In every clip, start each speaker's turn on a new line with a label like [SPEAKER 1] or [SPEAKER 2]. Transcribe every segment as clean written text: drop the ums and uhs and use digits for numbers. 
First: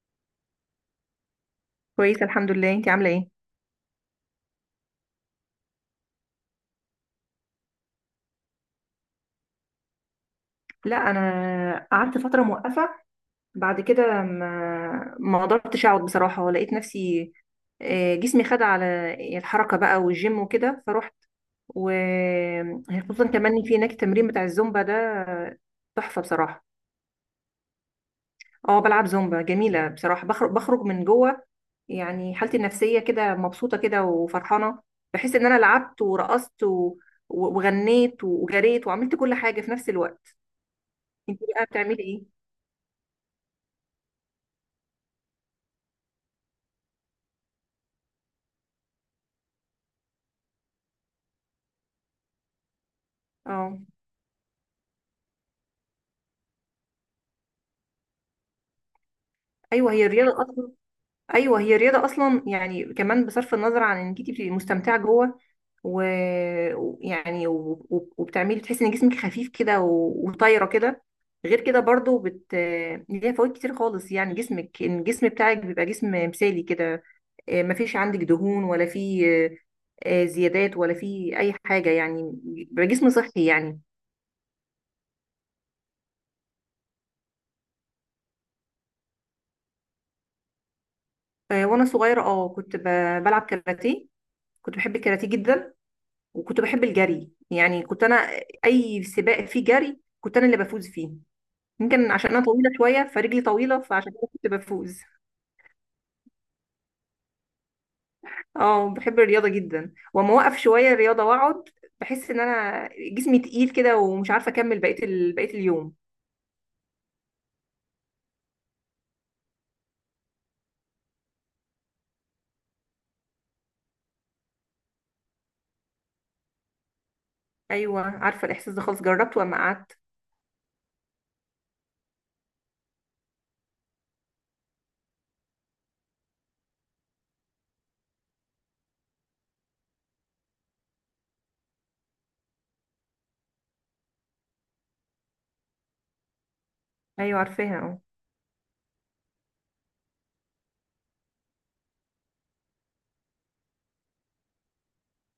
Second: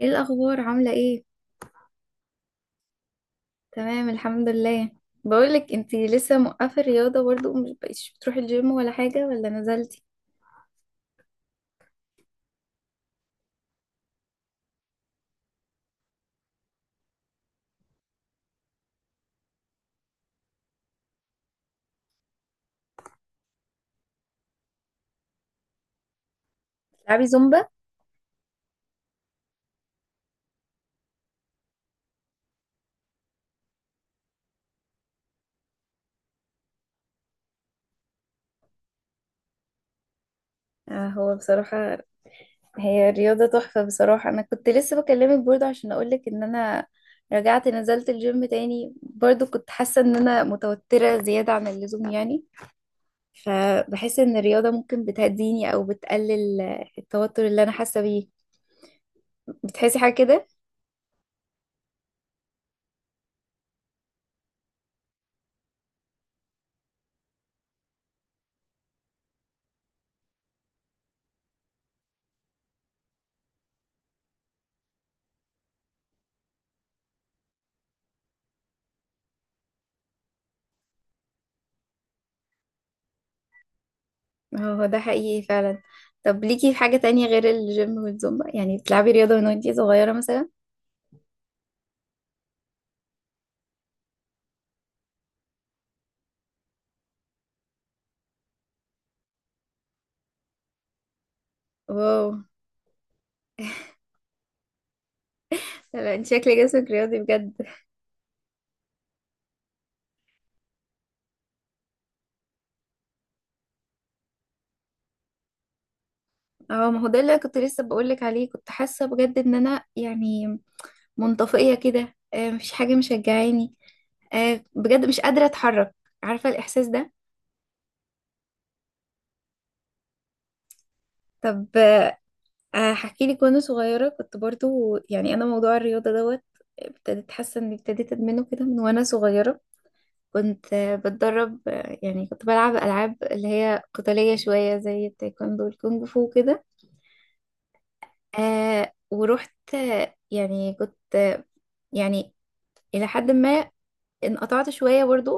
[SPEAKER 1] ايه الاخبار؟ عامله ايه؟
[SPEAKER 2] كويسة الحمد لله، انتي عاملة ايه؟
[SPEAKER 1] تمام الحمد لله. بقولك انتي لسه موقفه الرياضه برضو، مش بقيتش بتروحي الجيم ولا حاجه ولا نزلتي؟
[SPEAKER 2] لا انا قعدت فترة موقفة. بعد كده ما قدرتش اقعد بصراحة، ولقيت نفسي جسمي خد على الحركة بقى والجيم وكده فروحت. وخصوصا كمان إن في هناك التمرين بتاع الزومبا ده تحفة بصراحة.
[SPEAKER 1] تلعبي زومبا؟
[SPEAKER 2] اه بلعب زومبا، جميلة بصراحة، بخرج من جوه، يعني حالتي النفسية كده مبسوطة كده وفرحانة. بحس ان انا لعبت ورقصت وغنيت وجريت وعملت كل حاجة في نفس الوقت.
[SPEAKER 1] آه. هو
[SPEAKER 2] انت بقى
[SPEAKER 1] بصراحه
[SPEAKER 2] بتعملي ايه؟
[SPEAKER 1] هي الرياضه تحفه بصراحه. انا كنت لسه بكلمك برضو عشان اقولك ان انا رجعت نزلت الجيم تاني برضو، كنت حاسه ان انا متوتره زياده عن اللزوم يعني،
[SPEAKER 2] اه،
[SPEAKER 1] فبحس ان الرياضه ممكن بتهديني او بتقلل التوتر اللي انا حاسه بيه.
[SPEAKER 2] ايوه
[SPEAKER 1] بتحسي
[SPEAKER 2] هي
[SPEAKER 1] حاجه
[SPEAKER 2] الرياضه
[SPEAKER 1] كده؟
[SPEAKER 2] اصلا، ايوه هي الرياضه اصلا يعني كمان بصرف النظر عن انك انت بتبقي مستمتعه جوه و- و وبتعملي تحسي ان جسمك خفيف كده وطايره كده. غير كده برضو ليها فوائد كتير خالص، يعني جسمك ان الجسم بتاعك بيبقى جسم مثالي كده. مفيش عندك دهون ولا في زيادات ولا في اي حاجه، يعني بيبقى جسم صحي يعني.
[SPEAKER 1] هو ده حقيقي فعلا. طب ليكي في حاجة تانية غير الجيم والزومبا؟ يعني بتلعبي رياضة من وانتي صغيرة مثلا؟
[SPEAKER 2] وانا صغيره اه كنت بلعب كاراتيه، كنت بحب الكاراتيه جدا، وكنت بحب الجري. يعني كنت انا اي سباق فيه جري كنت انا اللي بفوز فيه. يمكن
[SPEAKER 1] واو.
[SPEAKER 2] عشان انا طويله شويه فرجلي طويله فعشان كده كنت بفوز.
[SPEAKER 1] لا، انت شكل جسمك رياضي بجد.
[SPEAKER 2] اه بحب الرياضه جدا، واما اوقف شويه الرياضه واقعد بحس ان انا جسمي تقيل كده ومش عارفه اكمل بقيه اليوم.
[SPEAKER 1] اه، ما هو ده اللي كنت لسه بقولك عليه، كنت حاسة بجد ان انا يعني منطفئة كده، مفيش حاجة مشجعاني، بجد مش قادرة اتحرك. عارفة الإحساس ده؟
[SPEAKER 2] ايوه عارفه الاحساس ده خالص، جربته اما قعدت.
[SPEAKER 1] طب هحكي لك. وانا صغيرة كنت برضو يعني انا موضوع الرياضة دوت ابتديت حاسة اني ابتديت ادمنه كده من وانا صغيرة. كنت بتدرب، يعني كنت بلعب ألعاب اللي هي قتالية شوية زي التايكوندو والكونغ فو كده.
[SPEAKER 2] ايوه عارفاها اه.
[SPEAKER 1] آه، ورحت، يعني كنت، يعني إلى حد ما انقطعت شوية برضو.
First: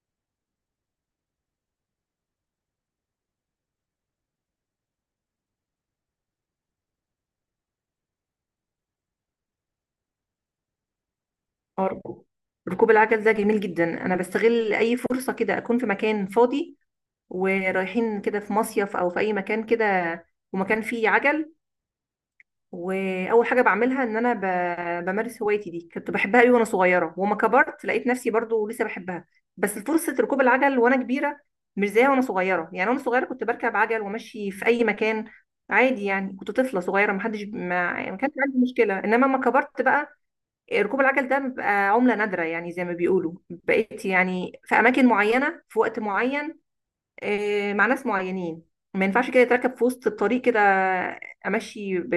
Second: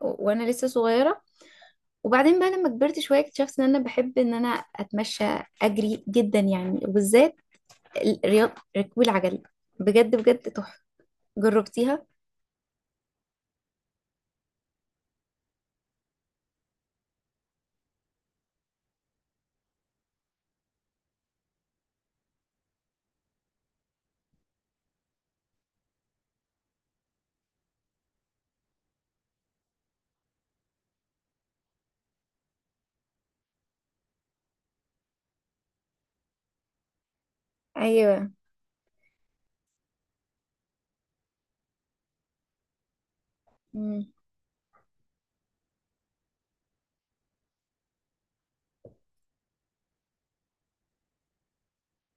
[SPEAKER 1] وأنا لسه صغيرة. وبعدين بقى لما كبرت شوية اكتشفت إن أنا بحب إن أنا أتمشى، أجري جدا يعني، وبالذات رياضة ركوب العجل. بجد بجد تحفة.
[SPEAKER 2] آه،
[SPEAKER 1] جربتيها؟
[SPEAKER 2] ركوب ركوب العجل ده جميل جدا، انا بستغل اي فرصه كده اكون في مكان فاضي، ورايحين كده في مصيف او في اي مكان كده ومكان فيه عجل. واول حاجه بعملها ان انا بمارس هوايتي دي، كنت بحبها قوي وانا صغيره، وما كبرت لقيت نفسي برضو لسه بحبها. بس فرصه ركوب العجل وانا كبيره مش زيها وانا صغيره. يعني وانا صغيره كنت بركب عجل وامشي في اي مكان عادي، يعني كنت طفله صغيره ما حدش ما
[SPEAKER 1] أيوة.
[SPEAKER 2] كانش عندي مشكله. انما لما كبرت بقى ركوب العجل ده بقى عمله نادره، يعني زي ما بيقولوا
[SPEAKER 1] مم.
[SPEAKER 2] بقيت يعني في اماكن معينه في وقت معين، مع ناس معينين. ما ينفعش كده يتركب في وسط الطريق كده، امشي ب...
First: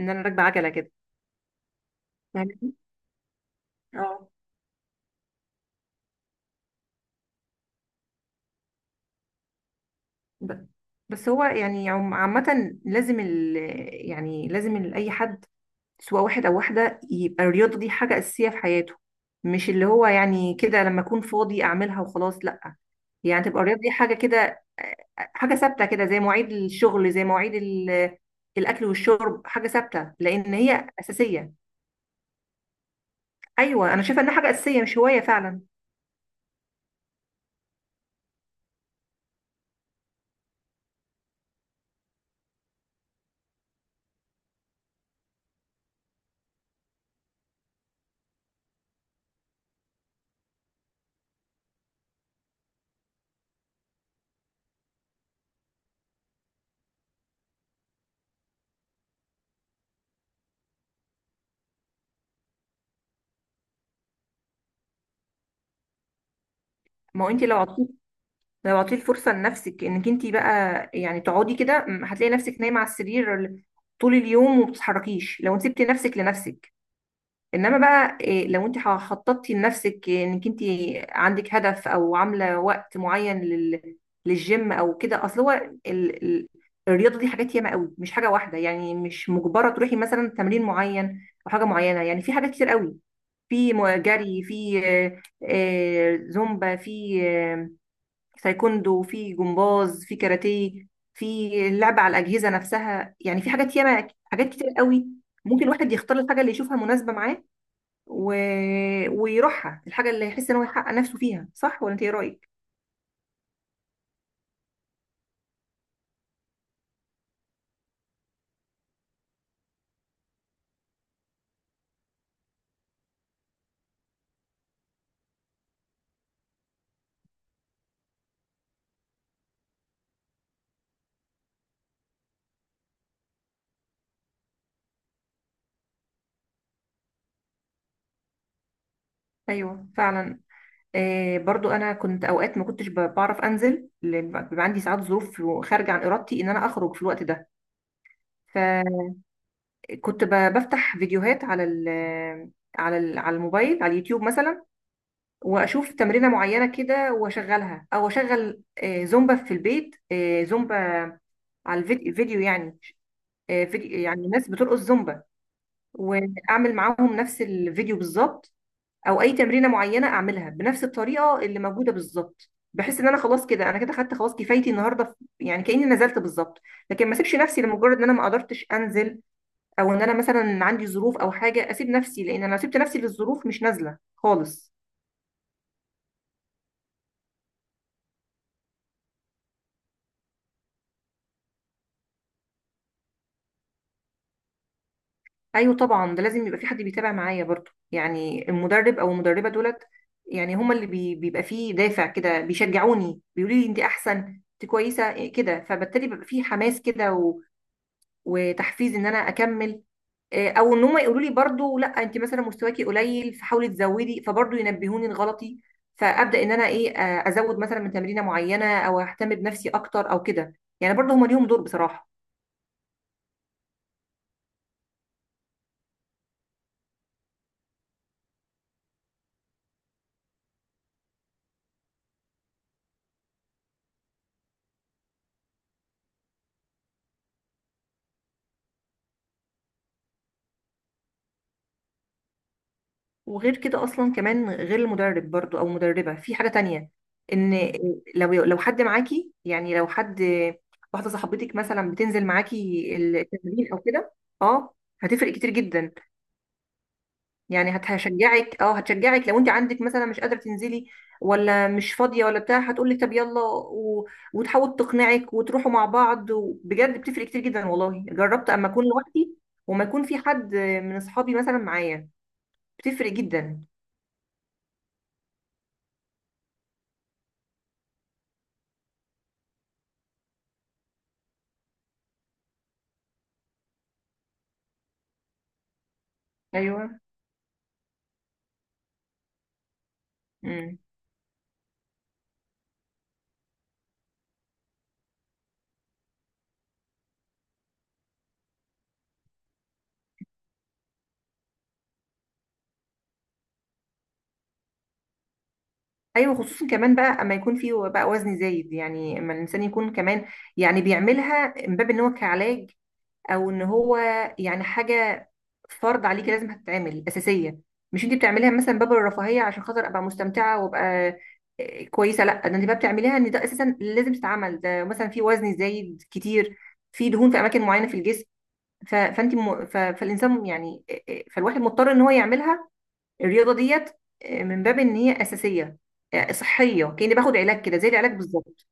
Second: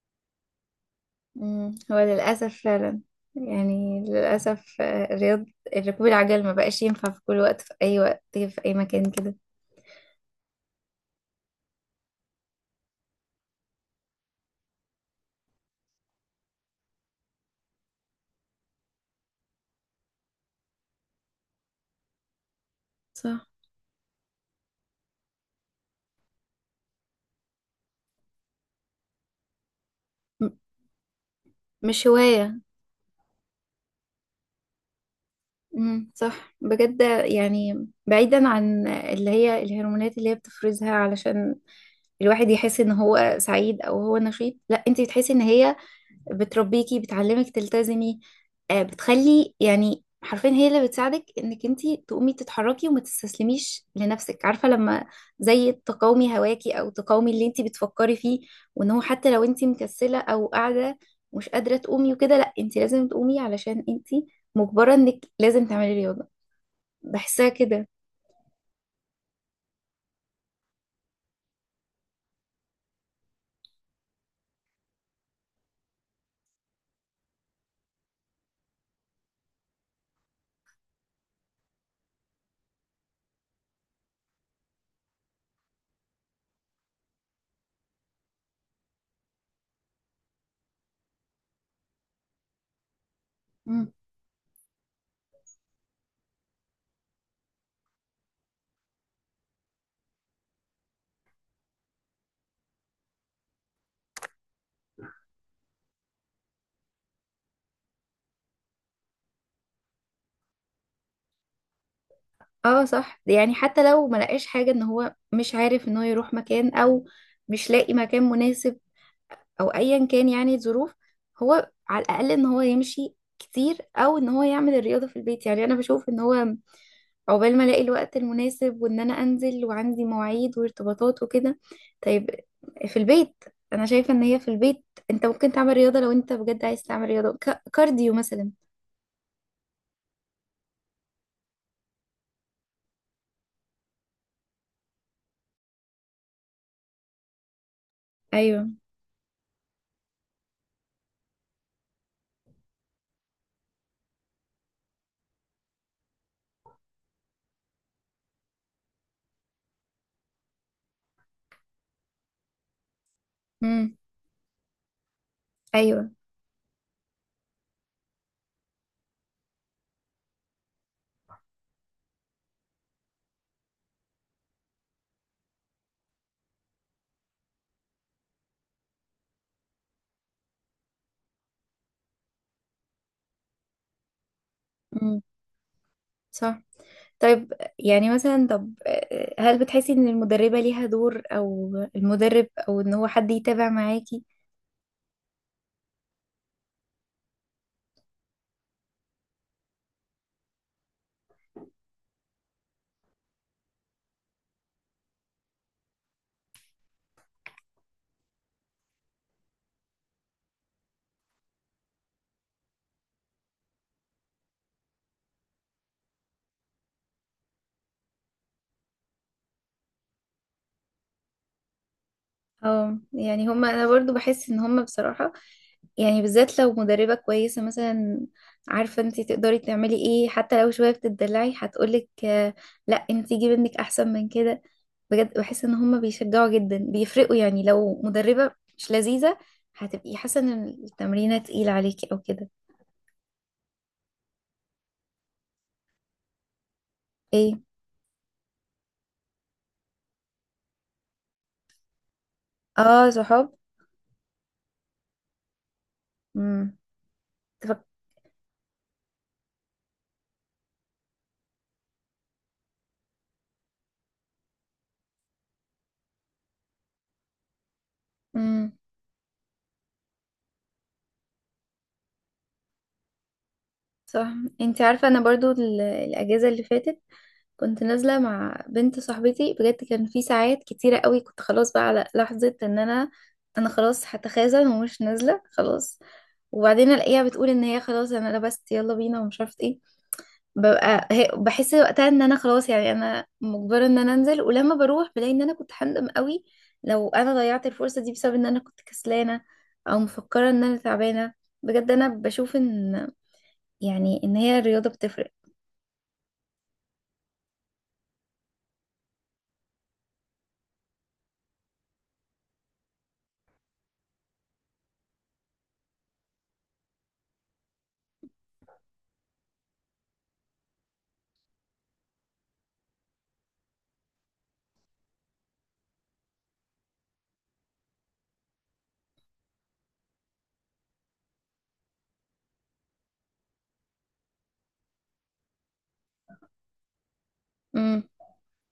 [SPEAKER 2] ان انا راكبه عجله كده،
[SPEAKER 1] مم. هو للأسف
[SPEAKER 2] فاهمني؟
[SPEAKER 1] فعلا. يعني
[SPEAKER 2] اه.
[SPEAKER 1] للأسف، آه، الرياض ركوب العجل ما بقاش ينفع في كل وقت، في أي وقت في أي مكان كده.
[SPEAKER 2] ب- بس هو يعني عامه لازم يعني لازم اي حد سواء واحد او واحده يبقى الرياضه دي حاجه اساسيه في حياته، مش اللي هو يعني كده لما اكون فاضي اعملها وخلاص، لا. يعني
[SPEAKER 1] صح.
[SPEAKER 2] تبقى الرياضه دي حاجه كده، حاجه ثابته كده زي مواعيد الشغل، زي مواعيد الاكل والشرب، حاجه ثابته
[SPEAKER 1] م-
[SPEAKER 2] لان هي اساسيه.
[SPEAKER 1] مش هواية.
[SPEAKER 2] ايوه انا شايفه انها حاجه اساسيه مش هوايه فعلا.
[SPEAKER 1] مم. صح بجد، يعني بعيدا عن اللي هي الهرمونات اللي هي بتفرزها علشان الواحد يحس ان هو سعيد او هو نشيط، لا، انت بتحسي ان هي بتربيكي، بتعلمك تلتزمي، بتخلي، يعني حرفيا هي اللي بتساعدك انك انتي تقومي تتحركي وما تستسلميش لنفسك. عارفة لما زي تقاومي هواكي او تقاومي اللي انتي بتفكري فيه، وان هو حتى لو انتي مكسلة او قاعدة مش قادرة تقومي وكده، لا، انتي لازم تقومي علشان انتي مجبرة انك لازم تعملي رياضة.
[SPEAKER 2] ما هو انت
[SPEAKER 1] بحسها كده.
[SPEAKER 2] لو عطيتي الفرصه لنفسك انك انت بقى يعني تقعدي كده، هتلاقي نفسك نايمه على السرير طول اليوم وما بتتحركيش، لو انت سبتي نفسك لنفسك. انما بقى إيه، لو انت خططتي لنفسك انك انت عندك هدف، او عامله وقت معين للجيم او كده. اصل هو ال... ال... الرياضه دي حاجات ياما قوي، مش حاجه واحده يعني، مش مجبره تروحي مثلا تمرين معين او حاجه معينه، يعني في حاجات كتير قوي. في
[SPEAKER 1] مم.
[SPEAKER 2] جري، في زومبا، في تايكوندو، في جمباز، في كاراتيه، في اللعب على الأجهزة نفسها. يعني في حاجات ياما، حاجات كتير قوي. ممكن الواحد يختار الحاجة اللي يشوفها مناسبة معاه و... ويروحها، الحاجة اللي يحس ان هو يحقق نفسه فيها. صح ولا انت ايه رأيك؟
[SPEAKER 1] اه، صح. يعني حتى لو ما لقاش حاجة ان هو مش عارف ان هو يروح مكان او مش لاقي مكان مناسب او ايا كان يعني الظروف، هو على الاقل ان هو يمشي كتير او ان هو يعمل الرياضه في البيت. يعني انا بشوف ان هو، عقبال ما الاقي الوقت المناسب وان انا انزل وعندي مواعيد وارتباطات وكده، طيب، في البيت، انا شايفه ان هي في البيت انت ممكن تعمل رياضه لو انت بجد عايز تعمل رياضه، كارديو مثلا.
[SPEAKER 2] ايوه فعلا. برضو انا كنت اوقات ما كنتش بعرف انزل، بيبقى عندي ساعات ظروف خارجة عن ارادتي ان انا اخرج في الوقت ده. ف
[SPEAKER 1] ايوه.
[SPEAKER 2] كنت بفتح فيديوهات على الموبايل، على اليوتيوب مثلا، واشوف تمرينه معينه كده واشغلها، او اشغل زومبا في البيت. زومبا على الفيديو يعني،
[SPEAKER 1] امم.
[SPEAKER 2] فيديو يعني ناس بترقص زومبا،
[SPEAKER 1] ايوه.
[SPEAKER 2] واعمل معاهم نفس الفيديو بالظبط. او اي تمرينه معينه اعملها بنفس الطريقه اللي موجوده بالظبط، بحس ان انا خلاص كده انا كده خدت خلاص كفايتي النهارده، يعني كاني نزلت بالظبط. لكن ما اسيبش نفسي لمجرد ان انا ما قدرتش انزل، او ان انا مثلا عندي ظروف او حاجه اسيب نفسي، لان انا لو سبت نفسي للظروف مش نازله خالص.
[SPEAKER 1] امم. صح. طيب، يعني مثلا، طب هل بتحسي ان المدربه ليها دور او المدرب او ان هو حد يتابع معاكي؟
[SPEAKER 2] ايوه طبعا، ده لازم يبقى في حد بيتابع معايا برضو، يعني المدرب او المدربه دولت يعني هما اللي بيبقى فيه دافع كده، بيشجعوني بيقولوا لي انت احسن، انت كويسه إيه كده، فبالتالي بيبقى فيه حماس كده وتحفيز ان انا اكمل. او ان هم يقولوا لي برضو لا انت مثلا مستواكي قليل فحاولي تزودي، فبرضو ينبهوني لغلطي، فابدا ان انا ايه ازود مثلا من تمرينه معينه، او اهتم بنفسي اكتر او كده. يعني برضو هم ليهم دور بصراحه.
[SPEAKER 1] اه، يعني هما، انا برضو بحس ان هما بصراحة، يعني بالذات لو مدربة كويسة مثلا، عارفة انتي تقدري تعملي ايه، حتى لو شوية بتدلعي هتقولك، لا، انتي جيبي ابنك احسن من كده. بجد بحس ان هما بيشجعوا جدا، بيفرقوا. يعني لو مدربة مش لذيذة هتبقي حاسة ان التمرينة تقيلة عليكي او كده.
[SPEAKER 2] وغير كده اصلا كمان غير المدرب برضو او مدربه، في حاجه تانية،
[SPEAKER 1] ايه.
[SPEAKER 2] ان لو حد معاكي، يعني لو حد، واحده صاحبتك مثلا بتنزل معاكي
[SPEAKER 1] اه، صحاب.
[SPEAKER 2] التمرين او كده، اه، هتفرق كتير جدا.
[SPEAKER 1] امم.
[SPEAKER 2] يعني
[SPEAKER 1] تفك...
[SPEAKER 2] هشجعك، اه هتشجعك لو انت عندك مثلا مش قادره تنزلي، ولا مش فاضيه ولا بتاع، هتقول لك طب يلا وتحاول تقنعك وتروحوا مع بعض. بجد بتفرق كتير جدا والله، جربت اما
[SPEAKER 1] امم.
[SPEAKER 2] اكون لوحدي وما يكون في حد من اصحابي مثلا معايا، بتفرق جدا.
[SPEAKER 1] صح. انتي عارفة، انا برضو الاجازة اللي فاتت كنت نازلة مع بنت صاحبتي. بجد كان في ساعات كتيرة قوي كنت خلاص بقى على لحظة ان انا، خلاص هتخاذل ومش نازلة خلاص، وبعدين
[SPEAKER 2] ايوه،
[SPEAKER 1] الاقيها بتقول ان هي خلاص انا لبست يلا بينا ومش عارفة ايه.
[SPEAKER 2] امم،
[SPEAKER 1] بحس وقتها ان انا خلاص، يعني انا مجبرة ان انا انزل، ولما بروح بلاقي ان انا كنت هندم قوي لو انا ضيعت الفرصة دي بسبب ان انا كنت كسلانة او مفكرة ان انا تعبانة. بجد انا بشوف ان، يعني ان هي الرياضة بتفرق.
[SPEAKER 2] ايوه خصوصا كمان بقى اما يكون في بقى وزن زايد، يعني اما الانسان يكون كمان يعني بيعملها من باب ان هو كعلاج، او ان هو يعني حاجه فرض عليكي لازم هتتعمل اساسيه. مش انت بتعمليها مثلا باب الرفاهيه عشان خاطر ابقى مستمتعه وابقى كويسه، لا، ده انت بقى بتعمليها ان ده اساسا لازم تتعمل، ده مثلا في وزن زايد كتير، في دهون في اماكن معينه في الجسم. فالانسان يعني فالواحد مضطر ان هو يعملها، الرياضه ديت، من باب ان هي اساسيه، صحيه، كاني باخد علاج كده زي
[SPEAKER 1] امم.
[SPEAKER 2] العلاج بالظبط.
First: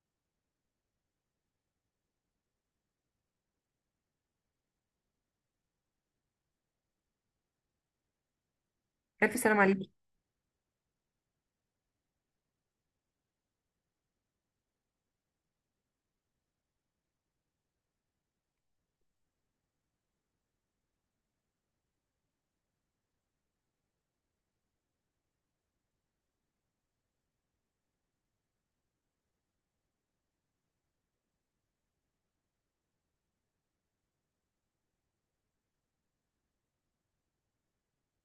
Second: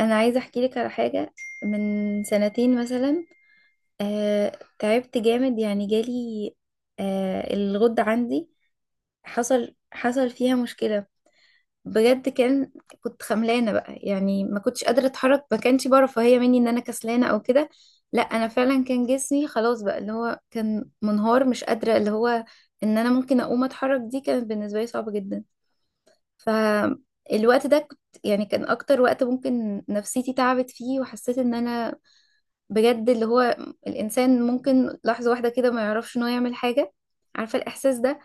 [SPEAKER 1] انا عايزه احكي لك على حاجه. من سنتين مثلا، تعبت جامد، يعني جالي الغدة عندي،
[SPEAKER 2] الف سلام عليك.
[SPEAKER 1] حصل فيها مشكلة بجد. كنت خملانة بقى، يعني ما كنتش قادرة اتحرك. ما كانش بقى رفاهية مني ان انا كسلانة او كده، لا، انا فعلا كان جسمي خلاص بقى اللي هو كان منهار. مش قادرة اللي هو ان انا ممكن اقوم اتحرك، دي كانت بالنسبة لي صعبة جدا. فالوقت ده كنت، يعني كان اكتر وقت ممكن نفسيتي تعبت فيه وحسيت ان انا بجد اللي هو الإنسان ممكن لحظة واحدة كده ما يعرفش إن هو يعمل حاجة. عارفة الإحساس ده؟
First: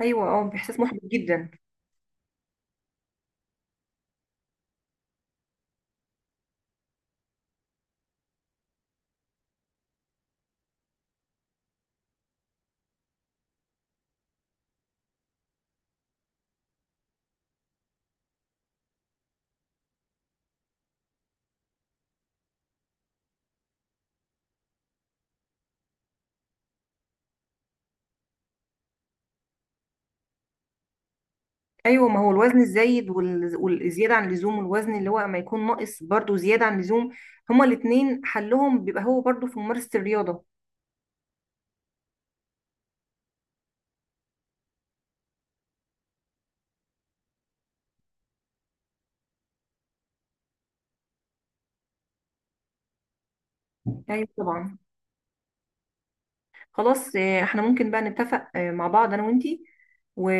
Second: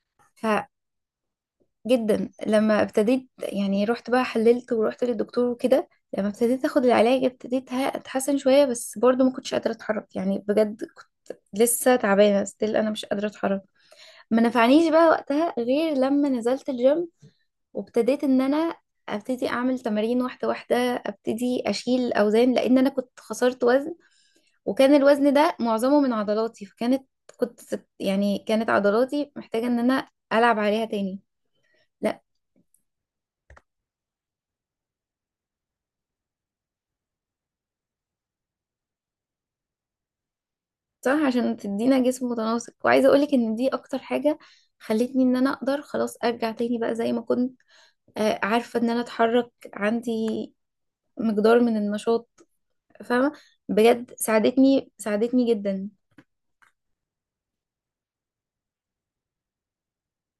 [SPEAKER 2] ايوه اه، احساس محبط جدا.
[SPEAKER 1] فجدا لما ابتديت، يعني رحت بقى حللت ورحت للدكتور وكده، لما ابتديت أخد العلاج ابتديت أتحسن شوية، بس برضو ما كنتش قادرة أتحرك. يعني بجد كنت لسه تعبانة ستيل، أنا مش قادرة أتحرك. ما نفعنيش بقى وقتها غير لما نزلت الجيم، وابتديت إن أنا ابتدي اعمل تمارين واحده واحده، ابتدي اشيل اوزان لان انا كنت خسرت وزن، وكان الوزن ده معظمه من عضلاتي. كنت يعني كانت عضلاتي محتاجة ان انا العب عليها تاني.
[SPEAKER 2] ايوه ما
[SPEAKER 1] لا.
[SPEAKER 2] هو الوزن الزايد والزياده عن اللزوم، والوزن اللي هو ما يكون ناقص برضو زياده عن اللزوم، هما الاتنين حلهم بيبقى هو برضو في ممارسه الرياضه.
[SPEAKER 1] صح، عشان تدينا جسم متناسق. وعايزة اقولك ان دي اكتر حاجة خلتني ان انا اقدر خلاص ارجع تاني بقى زي ما كنت، عارفة ان انا اتحرك عندي مقدار من النشاط. فاهمة؟ بجد
[SPEAKER 2] ايوه طبعا.
[SPEAKER 1] ساعدتني ساعدتني جدا.
[SPEAKER 2] خلاص احنا ممكن بقى نتفق مع بعض انا وانتي و...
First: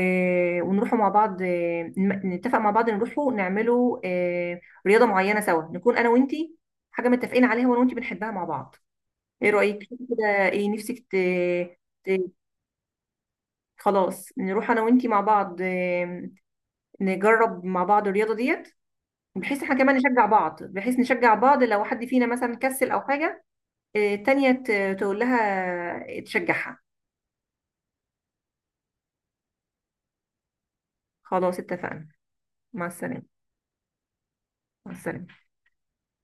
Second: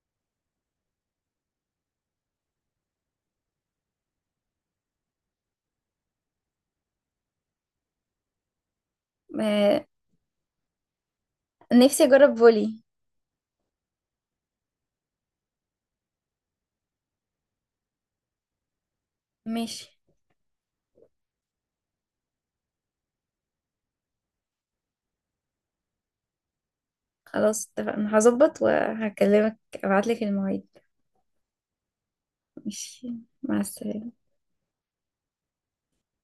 [SPEAKER 2] ونروحوا مع بعض، نتفق مع بعض نروحوا نعملوا رياضه معينه سوا نكون انا وانتي، حاجه متفقين عليها وانا وانتي بنحبها مع بعض. ايه رايك
[SPEAKER 1] آه،
[SPEAKER 2] كده؟ ايه نفسك
[SPEAKER 1] نفسي
[SPEAKER 2] ت...
[SPEAKER 1] اجرب فولي.
[SPEAKER 2] خلاص نروح انا وانتي مع بعض، نجرب مع بعض الرياضه ديت، بحيث احنا
[SPEAKER 1] ماشي.
[SPEAKER 2] كمان نشجع بعض، بحيث نشجع بعض لو حد فينا مثلا كسل او حاجه، التانيه تقول لها تشجعها.
[SPEAKER 1] خلاص اتفقنا، هظبط وهكلمك، ابعتلك المواعيد.
[SPEAKER 2] خلاص اتفقنا. مع
[SPEAKER 1] ماشي.
[SPEAKER 2] السلامه.
[SPEAKER 1] مع السلامة.
[SPEAKER 2] مع السلامه.